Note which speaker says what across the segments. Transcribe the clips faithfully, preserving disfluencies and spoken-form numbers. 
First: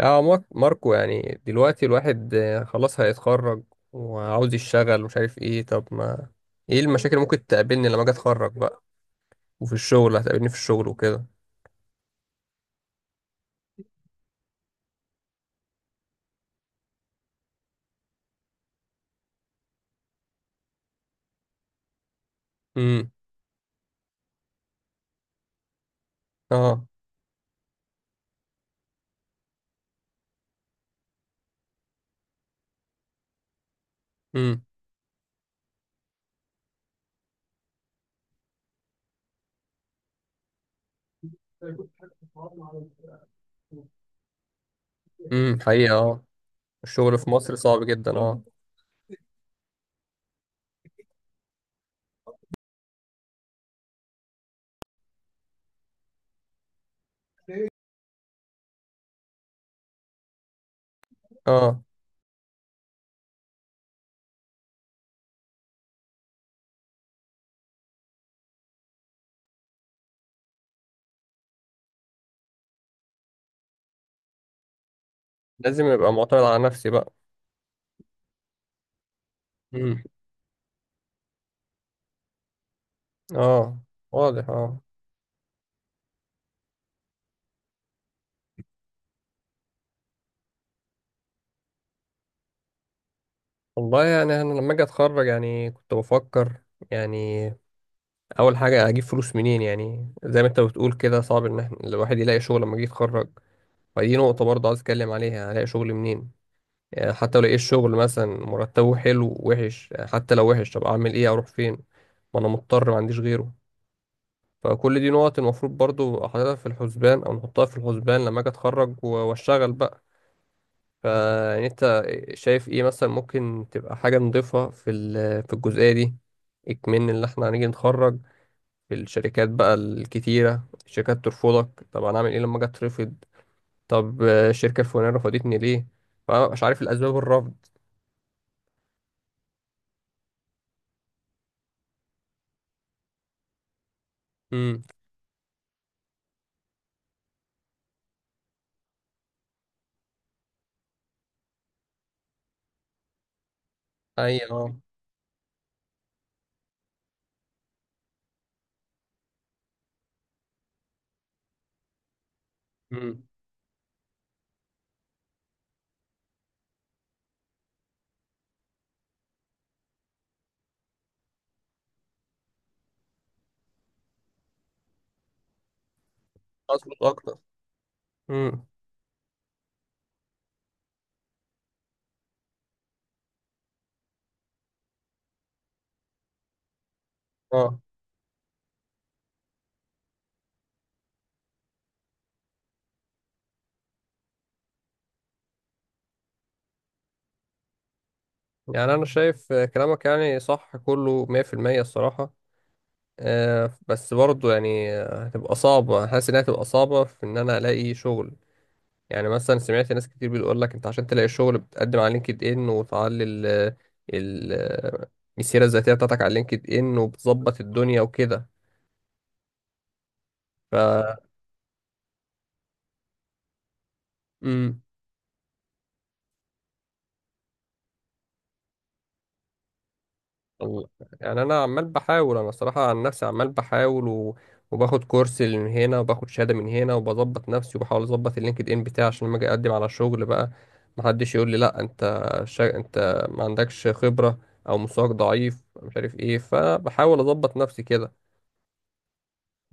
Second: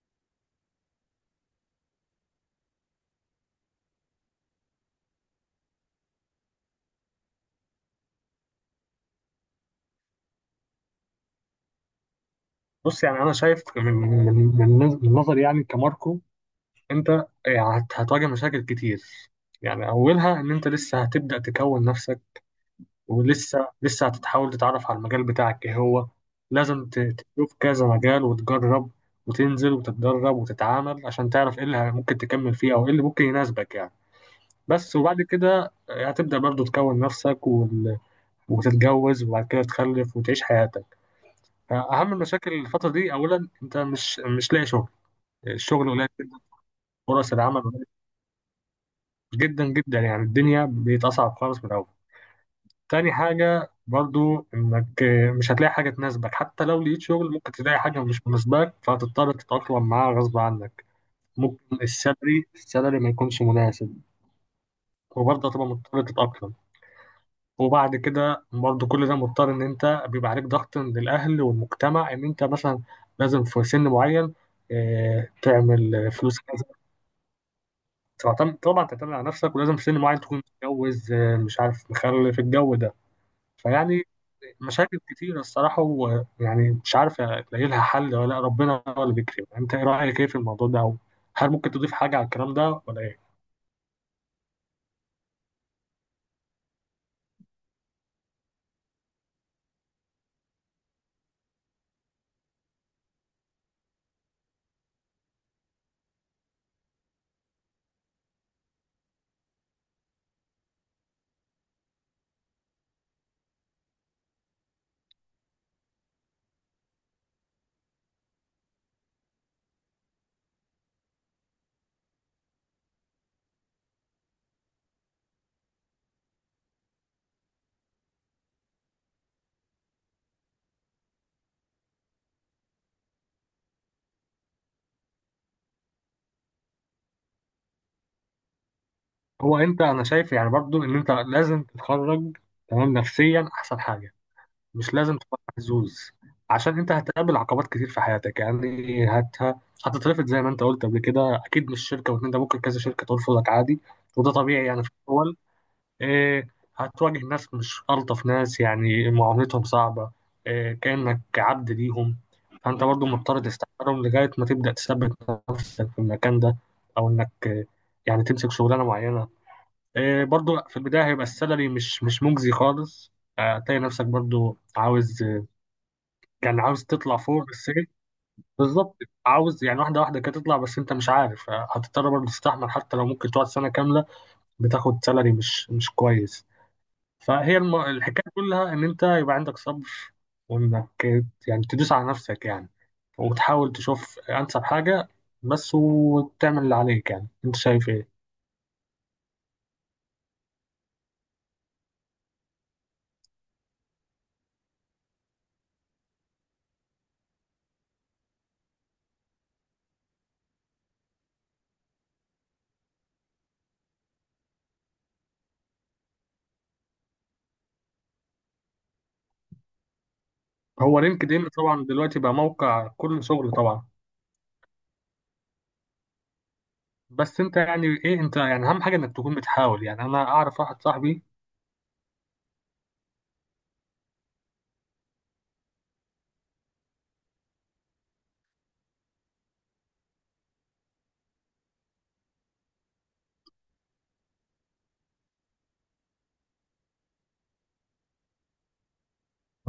Speaker 1: اه مار- ماركو يعني دلوقتي الواحد آه، خلاص هيتخرج وعاوز يشتغل ومش عارف ايه. طب ما ايه المشاكل اللي ممكن تقابلني لما اجي اتخرج بقى وفي الشغل، هتقابلني في الشغل وكده.
Speaker 2: بص، يعني انا شايف من من من من نظري، يعني كماركو انت آه، هت- هتواجه مشاكل كتير. يعني اولها ان انت لسه هتبدا تكون نفسك،
Speaker 1: امم.
Speaker 2: ولسه لسه هتتحاول تتعرف على المجال بتاعك ايه هو.
Speaker 1: اه.
Speaker 2: لازم ت- تشوف كذا مجال وتجرب وتنزل وتتدرب وتتعامل عشان تعرف ايه اللي ممكن تكمل فيه او ايه اللي ممكن يناسبك يعني.
Speaker 1: امم.
Speaker 2: بس وبعد كده آه، هتبدا برضو تكون نفسك وال- وتتجوز وبعد كده تخلف وتعيش حياتك. اهم المشاكل الفتره دي، اولا انت مش مش لاقي شغل،
Speaker 1: امم
Speaker 2: الشغل
Speaker 1: حقيقة،
Speaker 2: قليل
Speaker 1: اه.
Speaker 2: جدا،
Speaker 1: الشغل في
Speaker 2: فرص
Speaker 1: مصر
Speaker 2: العمل
Speaker 1: صعب
Speaker 2: قليلة
Speaker 1: جدا، اه.
Speaker 2: جدا جدا. يعني الدنيا بقت أصعب خالص من الأول. تاني حاجة برضو إنك مش هتلاقي حاجة تناسبك، حتى لو لقيت شغل ممكن تلاقي حاجة مش مناسباك فهتضطر تتأقلم معاها غصب عنك. ممكن
Speaker 1: اه،
Speaker 2: السالري السالري ما يكونش مناسب وبرضه هتبقى مضطر تتأقلم. وبعد كده برضه كل ده مضطر إن أنت بيبقى عليك ضغط من الأهل والمجتمع إن أنت مثلا لازم في سن معين آه،
Speaker 1: لازم ابقى
Speaker 2: تعمل فلوس،
Speaker 1: معتمد على نفسي بقى.
Speaker 2: تعتمد طبعا تعتمد على نفسك، ولازم في
Speaker 1: امم.
Speaker 2: سن معين تكون متجوز، آه، مش عارف مخلف، الجو ده.
Speaker 1: اه.
Speaker 2: فيعني
Speaker 1: واضح، اه.
Speaker 2: مشاكل كتيرة الصراحة، ويعني مش عارف ألاقي لها حل ولا لأ، ربنا هو اللي بيكرم. أنت إيه رأيك إيه في الموضوع ده، أو هل ممكن تضيف حاجة على الكلام ده ولا إيه؟
Speaker 1: والله يعني انا لما اجي اتخرج يعني كنت بفكر يعني اول حاجة اجيب فلوس منين. يعني زي ما انت بتقول كده، صعب ان احنا الواحد يلاقي شغل لما يجي يتخرج. فدي نقطة برضه عايز أتكلم عليها، يعني هلاقي شغل منين؟ يعني حتى لو لقيت شغل مثلا مرتبه حلو وحش، يعني حتى لو وحش طب أعمل إيه، أروح فين؟ ما أنا مضطر، ما عنديش غيره. فكل دي نقط المفروض برضه أحطها في الحسبان أو نحطها في الحسبان لما أجي أتخرج و- وأشتغل بقى. فيعني أنت شايف إيه مثلا ممكن تبقى حاجة نضيفها في ال- في الجزئية دي. إكمن اللي إحنا هنيجي نتخرج في الشركات بقى الكتيرة، الشركات ترفضك، طب أنا أعمل إيه لما أجي أترفض؟ طب آه، الشركة الفلانية رفضتني ليه؟ فأنا مش عارف الأسباب الرفض.
Speaker 2: هو أنت أنا شايف يعني برضو إن أنت لازم تتخرج تمام نفسيا، أحسن حاجة.
Speaker 1: امم.
Speaker 2: مش لازم تبقى محظوظ، عشان انت هتقابل عقبات كتير في حياتك. يعني هت هتترفض زي ما انت قلت قبل كده، اكيد مش شركه واتنين، ده ممكن كذا شركه ترفضك عادي، وده
Speaker 1: أيوة،
Speaker 2: طبيعي
Speaker 1: اه.
Speaker 2: يعني في الاول. إيه هتواجه ناس مش الطف ناس، يعني معاملتهم صعبه، إيه كانك عبد ليهم، فانت برضو
Speaker 1: امم.
Speaker 2: مضطر تستحملهم لغايه ما تبدا تثبت نفسك في المكان ده، او انك آه، يعني تمسك شغلانه معينه. إيه برضو في البدايه هيبقى السالري مش مش مجزي خالص. آه، هتلاقي نفسك برضو عاوز، كان عاوز
Speaker 1: أظبط
Speaker 2: تطلع
Speaker 1: أكتر.
Speaker 2: فوق السجن
Speaker 1: امم.
Speaker 2: بالظبط، عاوز يعني واحدة واحدة كده تطلع، بس انت مش عارف، هتضطر برضه تستحمل حتى لو ممكن تقعد سنة كاملة بتاخد سالري مش مش كويس. فهي
Speaker 1: اه.
Speaker 2: الم... الحكاية كلها ان انت يبقى عندك صبر، وانك يعني تدوس على نفسك، يعني وتحاول تشوف انسب حاجة بس، وتعمل اللي عليك. يعني انت شايف ايه؟
Speaker 1: يعني أنا شايف آه، كلامك يعني صح كله مية بالمية، الصراحة. آه بس برضه يعني آه، هتبقى صعبة، حاسس إنها هتبقى صعبة في إن أنا ألاقي شغل. يعني مثلا سمعت ناس كتير بتقول لك أنت عشان تلاقي شغل بتقدم على لينكد إن وتعلي ال ال آه، السيرة الذاتية بتاعتك على لينكد إن وبتظبط الدنيا وكده. ف.
Speaker 2: هو لينكد ان طبعا دلوقتي بقى موقع كل شغل طبعا.
Speaker 1: مم.
Speaker 2: بس انت يعني ايه انت يعني اهم حاجة انك تكون بتحاول. يعني انا اعرف واحد
Speaker 1: والله.
Speaker 2: صاحبي،
Speaker 1: يعني انا عمال بحاول، انا صراحة عن نفسي عمال بحاول و... وباخد كورس من هنا وباخد شهادة من هنا وبظبط نفسي وبحاول اظبط اللينكد ان بتاعي عشان لما اجي اقدم على شغل بقى محدش يقول لي لا انت شا... انت ما عندكش خبرة او مستواك ضعيف مش عارف ايه. فبحاول اظبط نفسي كده.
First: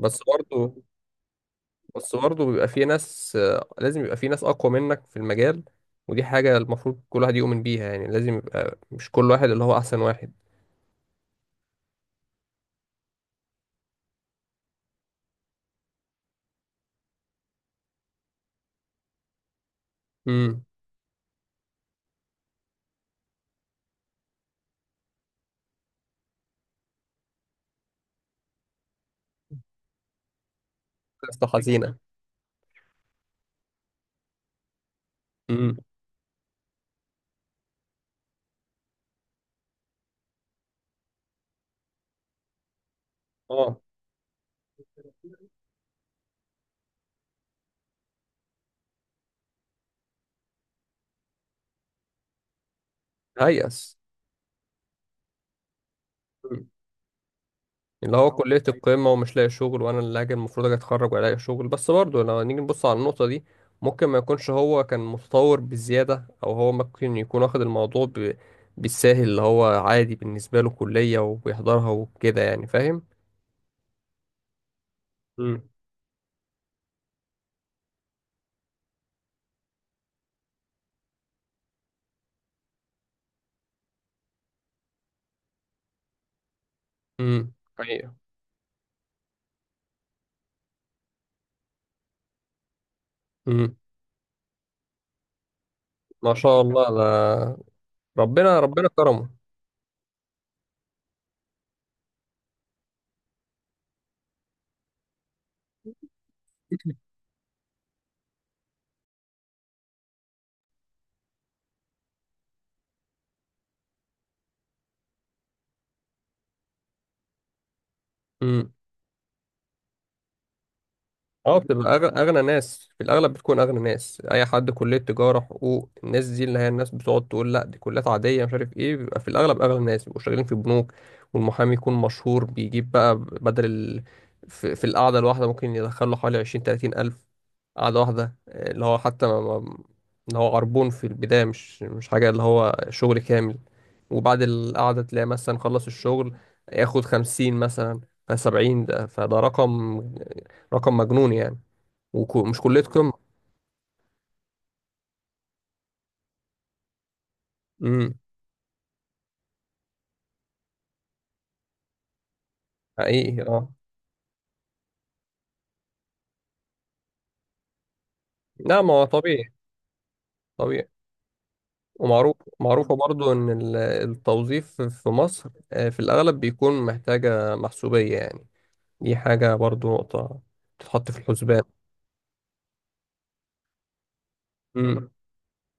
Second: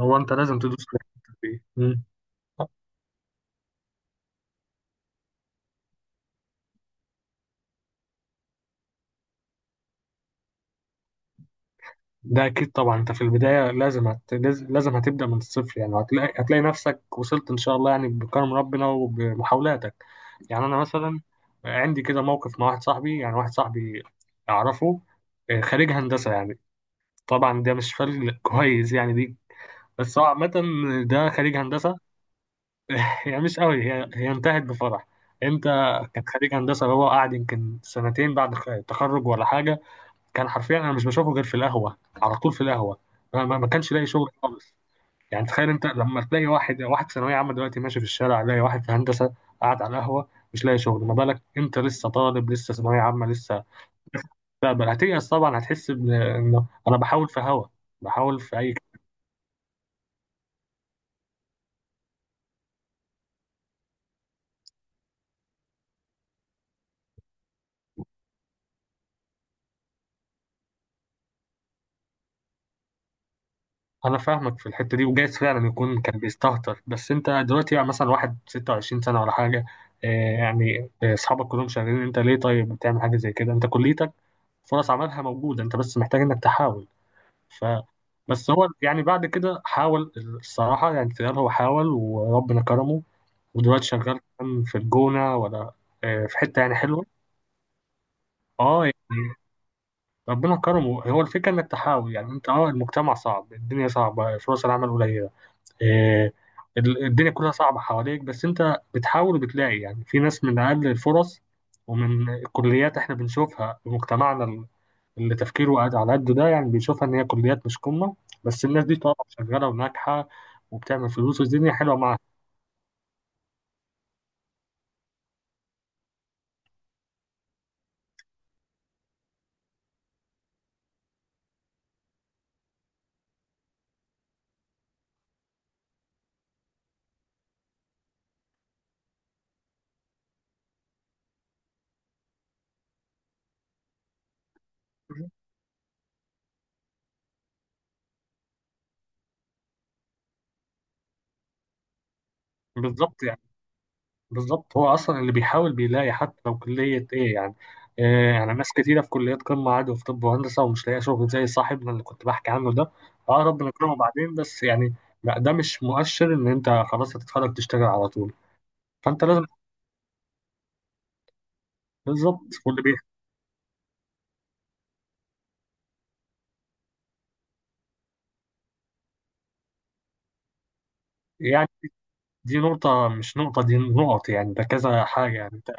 Speaker 2: هو انت لازم
Speaker 1: برضه
Speaker 2: تدوس في الحتة دي. مم.
Speaker 1: بس برضه بيبقى في ناس آه، لازم يبقى في ناس اقوى منك في المجال. ودي حاجة المفروض كل واحد يؤمن بيها، يعني لازم يبقى مش كل واحد اللي هو احسن واحد.
Speaker 2: ده اكيد طبعا، انت في البدايه لازم هت... لاز- لازم هتبدا من الصفر. يعني هتلاقي هتلاقي نفسك وصلت ان شاء الله، يعني بكرم ربنا وبمحاولاتك. يعني
Speaker 1: امم.
Speaker 2: انا مثلا عندي كده موقف مع واحد صاحبي يعني واحد صاحبي اعرفه، آه، خريج هندسه يعني. طبعا ده مش فرق كويس، يعني دي، بس هو عامه ده
Speaker 1: قصة
Speaker 2: خريج
Speaker 1: حزينة.
Speaker 2: هندسه. يعني مش قوي، هي هي انتهت بفرح. انت،
Speaker 1: امم.
Speaker 2: كان خريج هندسه، هو قاعد يمكن سنتين بعد التخرج ولا حاجه. كان حرفيا انا مش بشوفه غير في القهوه، على طول في القهوه. ما, ما ما
Speaker 1: اه،
Speaker 2: كانش لاقي شغل خالص. يعني تخيل انت لما تلاقي واحد واحد ثانويه عامه دلوقتي ماشي في الشارع، لاقي واحد في هندسه قاعد على القهوه مش لاقي شغل. ما بالك انت لسه طالب، لسه ثانويه عامه لسه،
Speaker 1: هيأس.
Speaker 2: تقبل. هتيأس طبعا، هتحس بإن- انه
Speaker 1: مم.
Speaker 2: انا بحاول في هوا،
Speaker 1: اللي هو
Speaker 2: بحاول في
Speaker 1: كلية
Speaker 2: اي
Speaker 1: القمة ومش لاقي شغل، وأنا اللي هاجي المفروض أجي أتخرج وألاقي شغل. بس برضه لو نيجي نبص على النقطة دي، ممكن ما يكونش هو كان متطور بزيادة، أو هو ممكن يكون واخد الموضوع ب... بالساهل، اللي هو عادي بالنسبة له كلية وبيحضرها وكده، يعني فاهم؟
Speaker 2: انا فاهمك في الحته دي، وجايز
Speaker 1: مم.
Speaker 2: فعلا يكون كان بيستهتر. بس انت دلوقتي يعني مثلا واحد ستة وعشرين سنه ولا حاجه، آه، يعني آه، اصحابك كلهم شغالين، انت ليه طيب بتعمل حاجه زي كده؟ انت كليتك فرص عملها موجودة، انت بس محتاج انك تحاول.
Speaker 1: امم
Speaker 2: ف
Speaker 1: حقيقة.
Speaker 2: بس هو يعني بعد كده حاول، الصراحة يعني تيار هو حاول وربنا كرمه،
Speaker 1: امم.
Speaker 2: ودلوقتي شغال كمان في الجونة ولا آه،
Speaker 1: ما
Speaker 2: في حتة
Speaker 1: شاء
Speaker 2: يعني
Speaker 1: الله.
Speaker 2: حلوة.
Speaker 1: ده ربنا،
Speaker 2: اه
Speaker 1: ربنا كرمه.
Speaker 2: يعني ربنا كرمه. هو الفكرة انك تحاول. يعني انت، اه، المجتمع صعب، الدنيا صعبة، فرص العمل قليلة، آه، ال- الدنيا كلها صعبة حواليك، بس انت بتحاول وبتلاقي. يعني في ناس من اقل الفرص ومن الكليات احنا بنشوفها في مجتمعنا اللي تفكيره قاعد على قده ده، يعني بيشوفها ان هي كليات مش قمه، بس
Speaker 1: امم.
Speaker 2: الناس دي طبعا شغاله وناجحه وبتعمل فلوس
Speaker 1: اه،
Speaker 2: والدنيا حلوه
Speaker 1: بتبقى أغ-
Speaker 2: معاها.
Speaker 1: اغنى ناس. في الاغلب بتكون اغنى ناس اي حد كليه تجاره حقوق. الناس دي اللي هي الناس بتقعد تقول لا دي كليات عاديه مش عارف ايه، بيبقى في الاغلب اغنى ناس، بيبقوا شغالين في بنوك. والمحامي يكون مشهور بيجيب بقى بدل ال... في, في القعده الواحده ممكن يدخل له حوالي عشرين تلاتين الف، قعده واحده. آه، اللي هو حتى ما... ما... اللي هو عربون في البدايه، مش مش حاجه اللي هو شغل كامل. وبعد القعده تلاقي مثلا خلص الشغل، ياخد خمسين مثلا. فسبعين، ده فده رقم رقم مجنون يعني. ومش كلية
Speaker 2: بالظبط،
Speaker 1: قمة.
Speaker 2: يعني بالظبط، هو اصلا اللي بيحاول بيلاقي حتى لو كليه ايه يعني.
Speaker 1: امم
Speaker 2: آه، يعني ناس كتيره في كليات قمه عادي، في طب وهندسه، ومش لاقيه شغل زي صاحبنا اللي كنت بحكي عنه ده.
Speaker 1: حقيقي،
Speaker 2: اه ربنا
Speaker 1: اه.
Speaker 2: يكرمه بعدين، بس يعني لا، ده مش مؤشر ان انت خلاص هتتخرج تشتغل على طول.
Speaker 1: لا، ما هو
Speaker 2: فانت
Speaker 1: طبيعي.
Speaker 2: لازم
Speaker 1: طبيعي. ومعروف،
Speaker 2: بالظبط. واللي بي
Speaker 1: معروفة برضو إن ال- التوظيف في مصر آه، في الأغلب بيكون محتاجة محسوبية يعني. دي حاجة برضو نقطة تتحط في الحسبان.
Speaker 2: يعني دي نقطة، مش نقطة دي، نقط يعني، ده كذا
Speaker 1: امم.
Speaker 2: حاجة. يعني انت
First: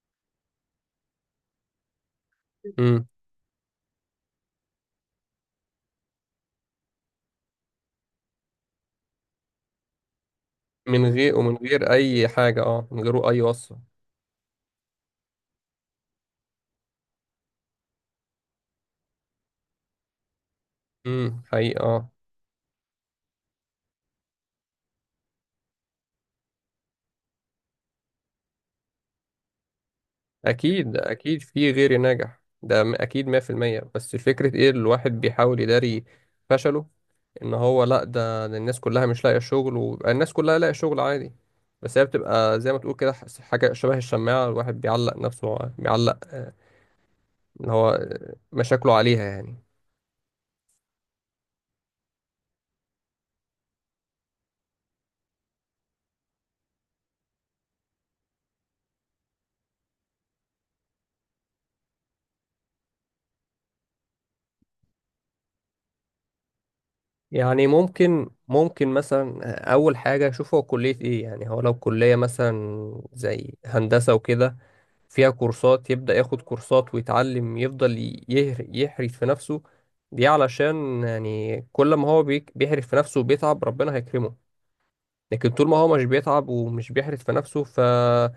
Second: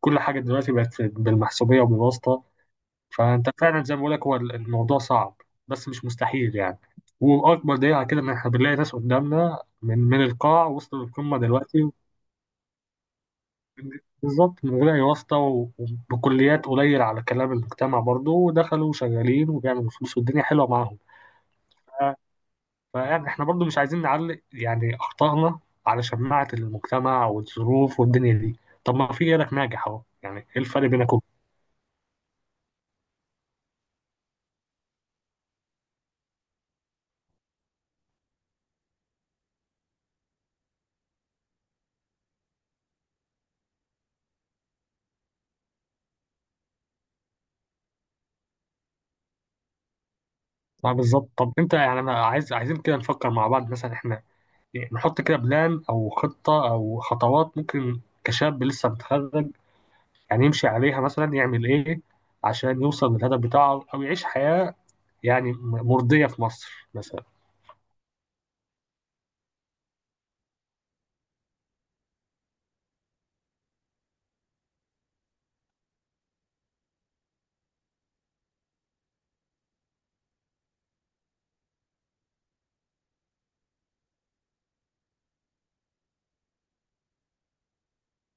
Speaker 2: كل حاجة دلوقتي بقت بالمحسوبية وبالواسطة.
Speaker 1: امم.
Speaker 2: فأنت فعلا زي ما بقولك، هو الموضوع صعب بس مش مستحيل يعني، وأكبر دليل على كده إن إحنا بنلاقي ناس قدامنا من من القاع وصلوا
Speaker 1: من غير
Speaker 2: للقمة
Speaker 1: ومن
Speaker 2: دلوقتي
Speaker 1: غير أي حاجة، اه، من غير أي وصفة.
Speaker 2: بالظبط، من غير أي واسطة، و- وبكليات قليل على كلام المجتمع برضه، ودخلوا شغالين وبيعملوا فلوس والدنيا حلوة معاهم.
Speaker 1: امم حقيقي، اه.
Speaker 2: فيعني احنا برضو مش عايزين نعلق يعني اخطائنا على شماعة المجتمع والظروف والدنيا دي، طب ما في غيرك ناجح اهو، يعني ايه الفرق
Speaker 1: أكيد،
Speaker 2: بينكم؟
Speaker 1: أكيد في غير ناجح ده م- أكيد مية بالمية. بس الفكرة إيه؟ الواحد بيحاول يداري فشله، ان هو لا ده ده الناس كلها مش لاقيه شغل، وبقى الناس كلها لاقيه شغل عادي. بس هي بتبقى زي ما تقول كده ح- حاجه شبه الشماعه، الواحد بيعلق نفسه، بيعلق ان هو مشاكله عليها يعني.
Speaker 2: ما بالظبط. طب انت يعني انا عايز عايزين كده نفكر مع بعض مثلا، احنا يعني نحط كده بلان او خطة او خطوات ممكن كشاب لسه متخرج يعني يمشي عليها، مثلا يعمل ايه عشان يوصل للهدف بتاعه او يعيش حياة يعني مرضية في مصر مثلا.
Speaker 1: يعني ممكن ممكن مثلا اول حاجه اشوف هو كليه ايه. يعني هو لو كليه مثلا زي هندسه وكده فيها كورسات، يبدا ياخد كورسات ويتعلم، يفضل ي- يهر- يحرف في نفسه. دي علشان يعني كل ما هو بيك- بيحرف في نفسه وبيتعب ربنا هيكرمه. لكن طول ما هو مش بيتعب ومش بيحرف في نفسه ف آه،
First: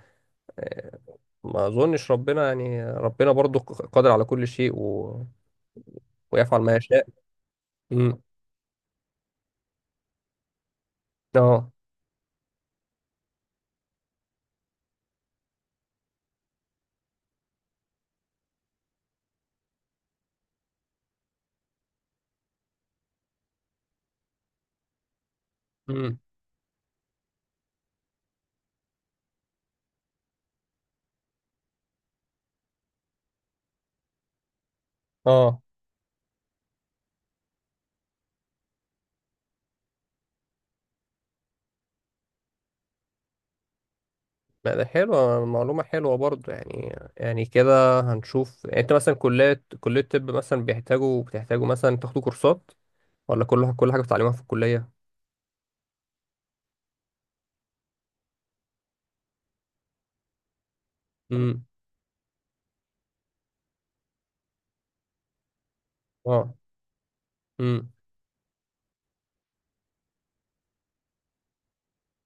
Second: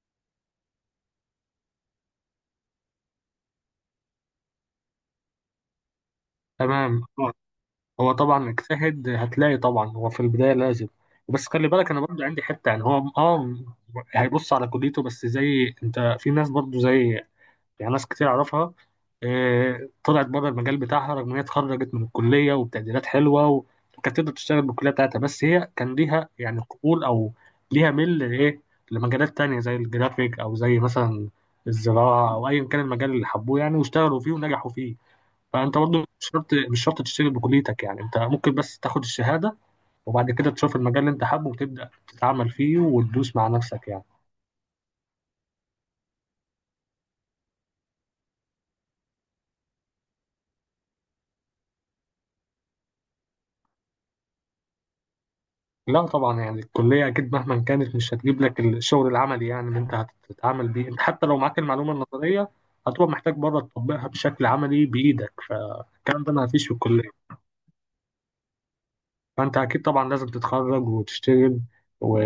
Speaker 1: ما اظنش. ربنا يعني ربنا برضو قادر على كل شيء و... ويفعل ما
Speaker 2: تمام.
Speaker 1: يشاء.
Speaker 2: هو
Speaker 1: امم.
Speaker 2: طبعا اجتهد هتلاقي طبعا، هو في البداية لازم، بس خلي
Speaker 1: اه.
Speaker 2: بالك انا برضه عندي حتة يعني. هو اه هيبص على كليته، بس زي انت في ناس برضه زي، يعني ناس كتير اعرفها، آه، طلعت بره المجال بتاعها رغم ان هي اتخرجت من الكلية وبتقديرات حلوة و- وكانت تقدر تشتغل بالكلية بتاعتها، بس هي كان
Speaker 1: امم.
Speaker 2: ليها يعني قبول او ليها ميل لايه، لمجالات تانية زي الجرافيك، او زي مثلا الزراعة، او ايا كان المجال اللي حبوه يعني، واشتغلوا فيه ونجحوا فيه.
Speaker 1: اه.
Speaker 2: فانت برضو مش شرط مش شرط تشتغل بكليتك، يعني انت ممكن بس تاخد الشهاده، وبعد كده تشوف المجال اللي انت حابه وتبدا تتعامل فيه وتدوس مع نفسك يعني.
Speaker 1: لا، ده حلوة، معلومة حلوة برضو، يعني يعني كده هنشوف. يعني انت مثلا كلية كلية طب مثلا بيحتاجوا بتحتاجوا مثلا تاخدوا كورسات، ولا كل كل حاجة بتتعلموها في الكلية؟
Speaker 2: لا طبعا، يعني الكليه اكيد مهما كانت مش هتجيب لك الشغل العملي يعني اللي انت هتتعامل بيه. انت حتى لو معاك
Speaker 1: امم.
Speaker 2: المعلومه النظريه، هتبقى محتاج بره تطبقها بشكل عملي بايدك، فالكلام ده ما
Speaker 1: اه.
Speaker 2: فيش في الكليه.
Speaker 1: امم.
Speaker 2: فانت اكيد طبعا لازم تتخرج وتشتغل، و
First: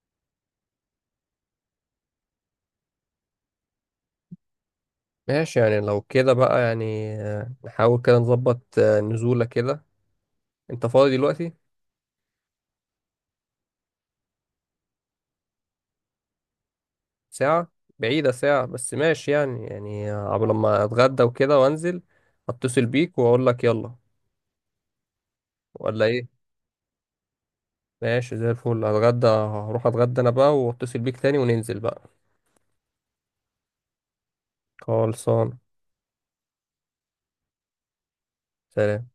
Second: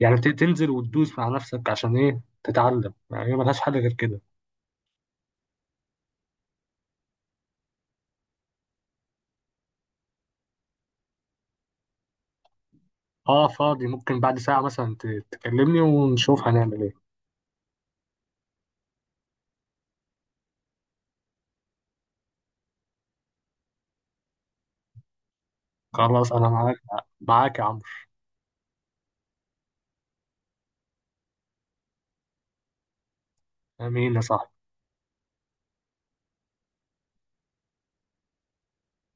Speaker 2: يعني ت- تنزل وتدوس مع نفسك، عشان ايه؟ تتعلم، يعني هي ملهاش حل غير كده.
Speaker 1: ماشي. يعني لو كده بقى يعني آه، نحاول كده نظبط آه، نزولة كده. انت فاضي دلوقتي؟
Speaker 2: اه، فاضي. ممكن بعد ساعة مثلا ت- تكلمني ونشوف هنعمل ايه.
Speaker 1: ساعة؟ بعيدة ساعة، بس ماشي. يعني يعني عبر لما اتغدى وكده وانزل اتصل بيك واقول لك يلا، ولا
Speaker 2: خلاص،
Speaker 1: ايه؟
Speaker 2: انا معاك، معاك يا عمرو.
Speaker 1: ماشي زي الفل. هتغدى، هروح اتغدى انا بقى واتصل بيك تاني وننزل بقى.
Speaker 2: امين يا صاحبي.
Speaker 1: خلصان. سلام.